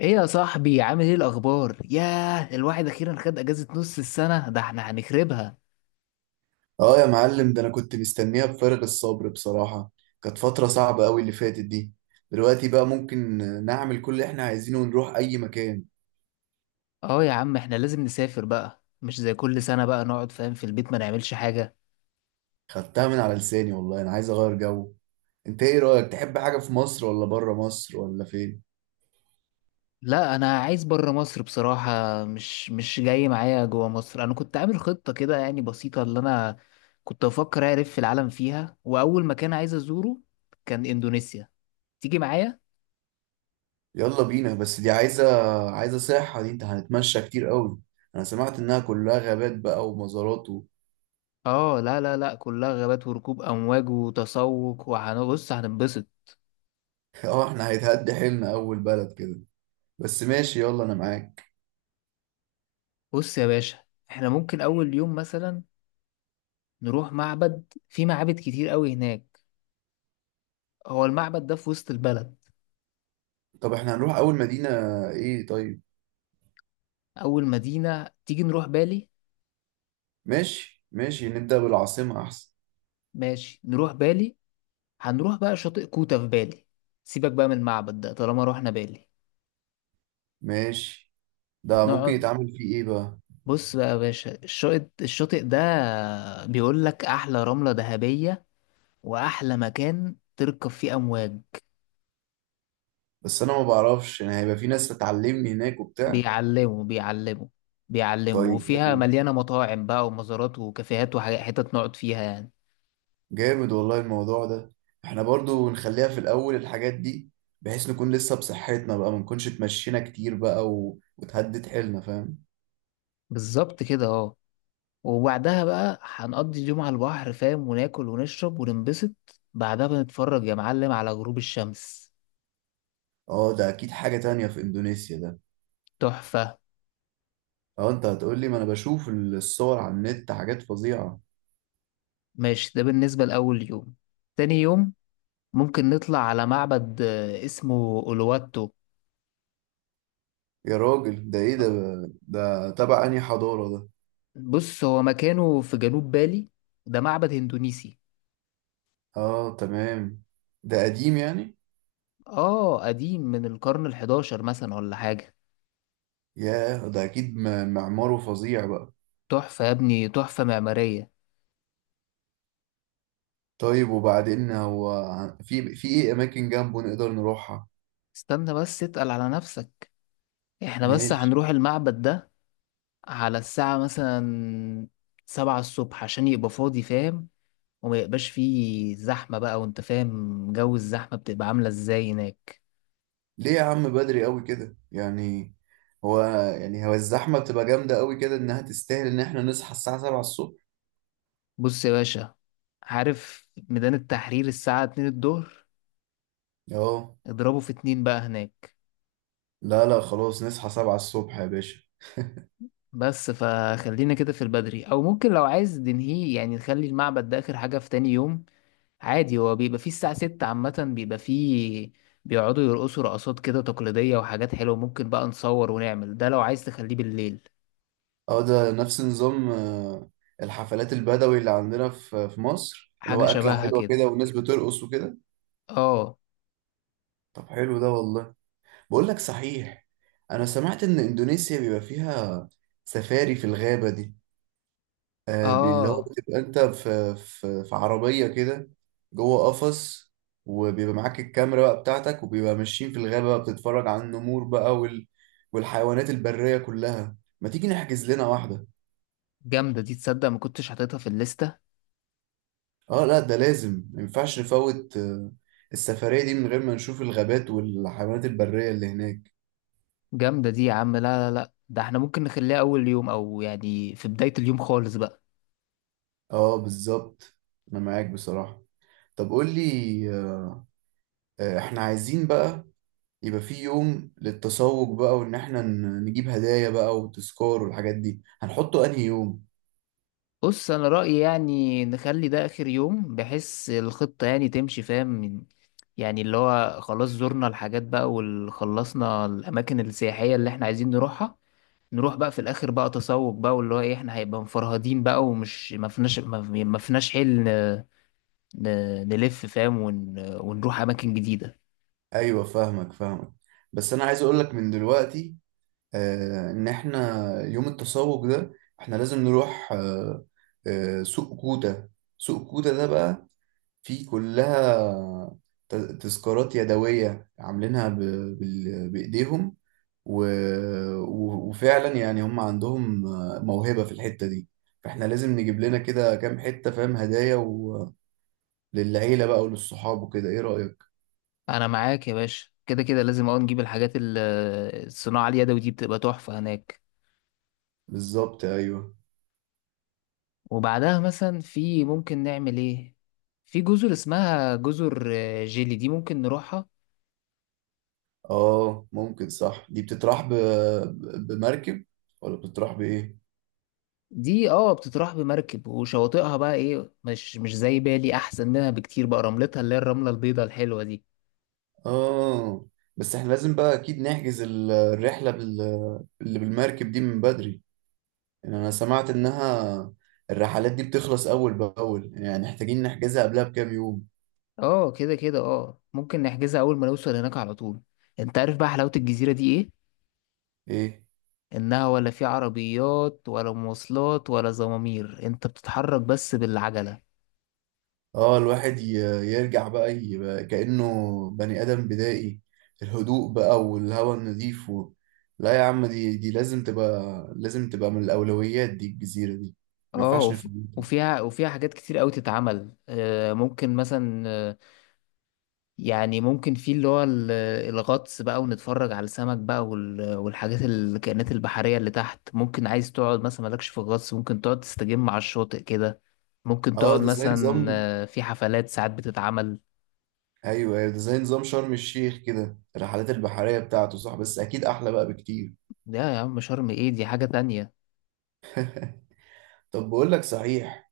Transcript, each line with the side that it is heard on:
left: ايه يا صاحبي، عامل ايه الاخبار؟ ياه، الواحد اخيرا خد اجازة نص السنة، ده احنا هنخربها.
right: اه يا معلم، ده انا كنت مستنيها بفارغ الصبر بصراحة. كانت فترة صعبة قوي اللي فاتت دي. دلوقتي بقى ممكن نعمل كل اللي احنا عايزينه ونروح اي مكان.
left: اه يا عم، احنا لازم نسافر بقى، مش زي كل سنة بقى نقعد فاهم في البيت ما نعملش حاجة.
right: خدتها من على لساني والله، انا عايز اغير جو. انت ايه رأيك؟ تحب حاجة في مصر ولا بره مصر ولا فين؟
left: لا انا عايز برا مصر بصراحة، مش جاي معايا جوا مصر. انا كنت عامل خطة كده يعني بسيطة اللي انا كنت بفكر اعرف في العالم فيها، واول مكان عايز ازوره كان اندونيسيا. تيجي معايا؟
right: يلا بينا، بس دي عايزة صحة دي، انت هنتمشى كتير قوي. انا سمعت انها كلها غابات بقى ومزارات
left: اه، لا لا لا، كلها غابات وركوب امواج وتسوق وهنبص هننبسط.
right: اه، احنا هيتهد حيلنا اول بلد كده. بس ماشي، يلا انا معاك.
left: بص يا باشا، احنا ممكن اول يوم مثلا نروح معبد، في معابد كتير قوي هناك، هو المعبد ده في وسط البلد.
right: طب احنا هنروح اول مدينة ايه؟ طيب
left: اول مدينة تيجي نروح بالي.
right: ماشي ماشي، نبدأ بالعاصمة أحسن.
left: ماشي، نروح بالي. هنروح بقى شاطئ كوتا في بالي، سيبك بقى من المعبد ده طالما روحنا بالي.
right: ماشي. ده ممكن
left: نقعد.
right: يتعمل فيه إيه بقى؟
left: بص بقى يا باشا، الشاطئ ده بيقول لك احلى رملة ذهبية واحلى مكان تركب فيه امواج.
right: بس أنا ما بعرفش، يعني هيبقى في ناس هتعلمني هناك وبتاع؟
left: بيعلموا بيعلموا بيعلموا،
right: طيب
left: وفيها
right: حلو،
left: مليانة مطاعم بقى ومزارات وكافيهات وحتت نقعد فيها يعني.
right: جامد والله الموضوع ده. إحنا برضو نخليها في الأول الحاجات دي، بحيث نكون لسه بصحتنا بقى، ما نكونش اتمشينا كتير بقى وتهدد حيلنا، فاهم.
left: بالظبط كده، اه. وبعدها بقى هنقضي اليوم على البحر فاهم وناكل ونشرب وننبسط. بعدها بنتفرج يا معلم على غروب الشمس.
right: اه ده أكيد حاجة تانية في إندونيسيا ده.
left: تحفة.
right: اه أنت هتقولي، ما أنا بشوف الصور على النت حاجات فظيعة.
left: ماشي، ده بالنسبة لأول يوم. تاني يوم ممكن نطلع على معبد، اسمه أولواتو.
right: يا راجل ده إيه ده؟ ده تبع أنهي حضارة ده؟
left: بص، هو مكانه في جنوب بالي. ده معبد اندونيسي.
right: اه تمام، ده قديم يعني.
left: اه قديم، من القرن الحداشر مثلا ولا حاجة.
right: ياه، ده اكيد معماره فظيع بقى.
left: تحفة يا ابني، تحفة معمارية.
right: طيب وبعدين هو في ايه اماكن جنبه نقدر نروحها؟
left: استنى بس، اتقل على نفسك. احنا بس
right: ماشي.
left: هنروح المعبد ده على الساعة مثلا 7 الصبح عشان يبقى فاضي فاهم، وما يبقاش فيه زحمة بقى، وانت فاهم جو الزحمة بتبقى عاملة ازاي هناك.
right: ليه يا عم بدري قوي كده يعني؟ هو، يعني هو الزحمه بتبقى جامده قوي كده انها تستاهل ان احنا نصحى الساعه 7 الصبح؟
left: بص يا باشا، عارف ميدان التحرير الساعة 2 الظهر؟
right: اه
left: اضربه في 2 بقى هناك.
right: لا لا، خلاص نصحى 7 الصبح يا باشا.
left: بس فخلينا كده في البدري، او ممكن لو عايز ننهيه يعني نخلي المعبد ده اخر حاجة في تاني يوم عادي. هو بيبقى فيه الساعة 6 عامة بيبقى فيه، بيقعدوا يرقصوا رقصات كده تقليدية وحاجات حلوة، ممكن بقى نصور ونعمل ده لو عايز تخليه بالليل.
right: اه ده نفس نظام الحفلات البدوي اللي عندنا في مصر، اللي هو
left: حاجة
right: اكله
left: شبهها
right: حلوه
left: كده،
right: كده والناس بترقص وكده.
left: اه.
right: طب حلو ده والله. بقول لك صحيح، انا سمعت ان اندونيسيا بيبقى فيها سفاري في الغابة دي، اللي هو
left: اه،
right: بتبقى انت في عربية كده، جوه قفص، وبيبقى معاك الكاميرا بقى بتاعتك، وبيبقى ماشيين في الغابة بقى بتتفرج على النمور بقى والحيوانات البرية كلها. ما تيجي نحجز لنا واحدة؟
left: جامدة دي. تصدق ما كنتش حاططها في الليستة.
right: اه لا، ده لازم، ما ينفعش نفوت السفرية دي من غير ما نشوف الغابات والحيوانات البرية اللي هناك.
left: جامدة دي يا عم، لا لا لا، ده احنا ممكن نخليها أول يوم أو يعني في بداية اليوم خالص بقى.
right: اه بالظبط، انا معاك بصراحة. طب قول لي، احنا عايزين بقى يبقى في يوم للتسوق بقى، وان احنا نجيب هدايا بقى وتذكار والحاجات دي، هنحطه انهي يوم؟
left: بص، انا رأيي يعني نخلي ده اخر يوم بحيث الخطة يعني تمشي فاهم يعني اللي هو خلاص زرنا الحاجات بقى وخلصنا الاماكن السياحية اللي احنا عايزين نروحها. نروح بقى في الاخر بقى تسوق بقى، واللي هو ايه احنا هيبقى مفرهدين بقى، ومش ما فيناش ما فيناش حل نلف فاهم ونروح اماكن جديدة.
right: ايوه فاهمك، بس انا عايز اقولك من دلوقتي، ان احنا يوم التسوق ده، احنا لازم نروح سوق كوتا. سوق كوتا ده بقى، في كلها تذكارات يدوية، عاملينها بإيديهم، و... وفعلا يعني هم عندهم موهبة في الحتة دي، فاحنا لازم نجيب لنا كده كام حتة، فاهم، هدايا للعيلة بقى وللصحاب وكده، ايه رأيك؟
left: انا معاك يا باشا، كده كده لازم اول نجيب الحاجات الصناعة اليدوي دي بتبقى تحفة هناك.
right: بالظبط ايوه.
left: وبعدها مثلا في ممكن نعمل ايه؟ في جزر اسمها جزر جيلي، دي ممكن نروحها.
right: اه ممكن، صح، دي بتتراح بمركب ولا بتتراح بإيه؟
left: دي اه بتتراح بمركب، وشواطئها بقى ايه، مش زي بالي، احسن منها بكتير بقى، رملتها اللي هي الرملة البيضاء الحلوة دي.
right: اه بس احنا لازم بقى اكيد نحجز الرحلة اللي بالمركب دي من بدري، يعني انا سمعت انها الرحلات دي بتخلص اول باول، يعني محتاجين نحجزها قبلها بكام يوم.
left: اه، كده كده اه ممكن نحجزها اول ما نوصل هناك على طول. انت عارف بقى حلاوة الجزيرة دي ايه؟
right: ايه.
left: انها ولا في عربيات ولا مواصلات ولا زمامير، انت بتتحرك بس بالعجلة.
right: اه الواحد يرجع بقى يبقى كأنه بني ادم بدائي، الهدوء بقى والهواء النظيف لا يا عم، دي لازم تبقى، لازم تبقى من الاولويات دي الجزيرة دي، ما
left: اه
right: ينفعش نفوتها.
left: وفيها حاجات كتير قوي تتعمل، ممكن مثلا يعني ممكن في اللي هو الغطس بقى ونتفرج على السمك بقى والحاجات الكائنات البحرية اللي تحت. ممكن عايز تقعد مثلا مالكش في الغطس، ممكن تقعد تستجم على الشاطئ كده. ممكن
right: اه
left: تقعد
right: ده زي نظام،
left: مثلا في حفلات ساعات بتتعمل.
right: ايوه ايوه، ده زي نظام شرم الشيخ كده الرحلات البحرية بتاعته صح، بس اكيد احلى بقى بكتير.
left: لا يا عم، شرم ايه، دي حاجة تانية.
right: طب بقول لك صحيح،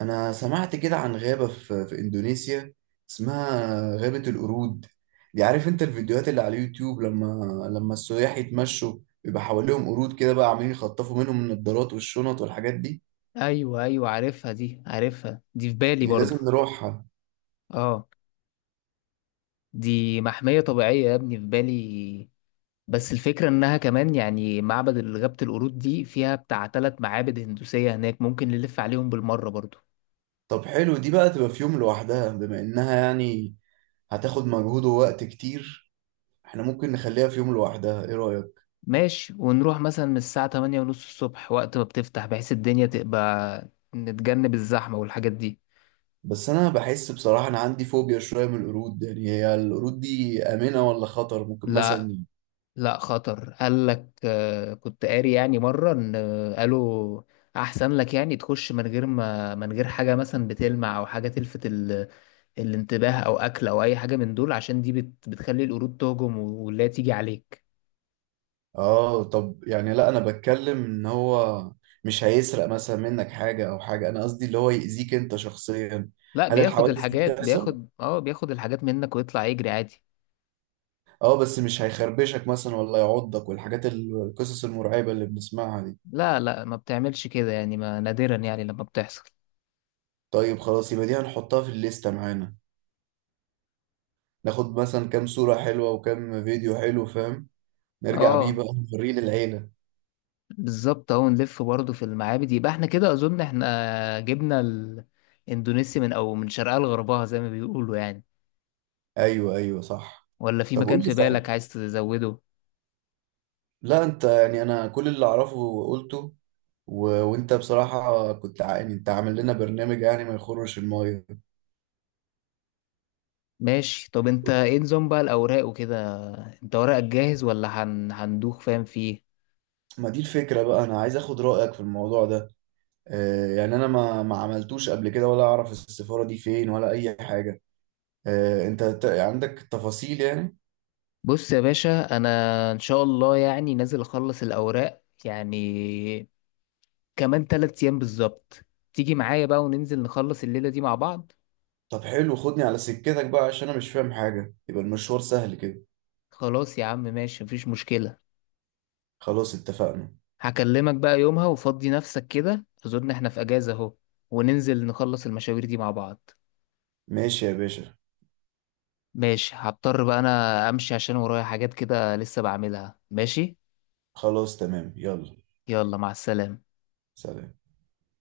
right: أنا سمعت كده عن غابة في, في إندونيسيا، اسمها غابة القرود. دي عارف أنت الفيديوهات اللي على اليوتيوب، لما لما السياح يتمشوا بيبقى حواليهم قرود كده بقى عاملين يخطفوا منهم النضارات والشنط والحاجات دي،
left: ايوه ايوه، عارفها دي، عارفها دي في بالي
right: دي
left: برضو.
right: لازم نروحها.
left: اه، دي محمية طبيعية يا ابني في بالي. بس الفكرة إنها كمان يعني معبد غابة القرود دي فيها بتاع تلات معابد هندوسية هناك، ممكن نلف عليهم بالمرة برضو.
right: طب حلو، دي بقى تبقى في يوم لوحدها، بما إنها يعني هتاخد مجهود ووقت كتير، احنا ممكن نخليها في يوم لوحدها، ايه رأيك؟
left: ماشي، ونروح مثلا من الساعة 8:30 الصبح وقت ما بتفتح بحيث الدنيا تبقى، نتجنب الزحمة والحاجات دي.
right: بس انا بحس بصراحة، انا عندي فوبيا شوية من القرود، يعني هي القرود دي آمنة ولا خطر ممكن
left: لا
right: مثلا؟
left: لا، خطر قال لك، كنت قاري يعني مرة ان قالوا احسن لك يعني تخش من غير ما من غير حاجة مثلا بتلمع او حاجة تلفت الانتباه او اكل او اي حاجة من دول، عشان دي بتخلي القرود تهجم ولا تيجي عليك.
right: اه طب يعني، لا انا بتكلم ان هو مش هيسرق مثلا منك حاجة او حاجة، انا قصدي اللي هو يأذيك انت شخصيا.
left: لا،
right: هل الحوادث دي بتحصل؟
left: بياخد الحاجات منك ويطلع يجري عادي.
right: اه بس مش هيخربشك مثلا ولا يعضك والحاجات القصص المرعبة اللي بنسمعها دي.
left: لا لا، ما بتعملش كده يعني، ما نادرا يعني لما بتحصل.
right: طيب خلاص، يبقى دي هنحطها في الليستة معانا، ناخد مثلا كام صورة حلوة وكام فيديو حلو، فاهم، نرجع بيه
left: اه
right: بقى، نوريه للعيلة.
left: بالظبط، اهو نلف برضه في المعابد، يبقى احنا كده اظن احنا جبنا الاندونيسي من شرقها لغربها زي ما بيقولوا يعني.
right: ايوه ايوه صح.
left: ولا في
right: طب قول
left: مكان
right: لي
left: في
right: صحيح،
left: بالك عايز تزوده؟
right: لا انت يعني، انا كل اللي اعرفه قلته، وانت بصراحة كنت يعني انت عامل لنا برنامج يعني ما يخرش المايه.
left: ماشي، طب انت ايه نظام بقى الاوراق وكده؟ انت ورقك جاهز ولا هندوخ فاهم فيه؟
right: ما دي الفكرة بقى، انا عايز اخد رأيك في الموضوع ده، آه يعني انا ما عملتوش قبل كده، ولا اعرف السفارة دي فين ولا اي حاجة، آه انت عندك تفاصيل يعني؟
left: بص يا باشا، انا ان شاء الله يعني نازل اخلص الاوراق يعني كمان 3 ايام بالظبط. تيجي معايا بقى وننزل نخلص الليلة دي مع بعض.
right: طب حلو، خدني على سكتك بقى، عشان انا مش فاهم حاجة، يبقى المشوار سهل كده.
left: خلاص يا عم، ماشي، مفيش مشكلة.
right: خلاص اتفقنا.
left: هكلمك بقى يومها وفضي نفسك كده، اظن احنا في اجازة اهو، وننزل نخلص المشاوير دي مع بعض.
right: ماشي يا باشا.
left: ماشي، هضطر بقى انا امشي عشان ورايا حاجات كده لسه بعملها. ماشي،
right: خلاص تمام، يلا.
left: يلا، مع السلامة.
right: سلام.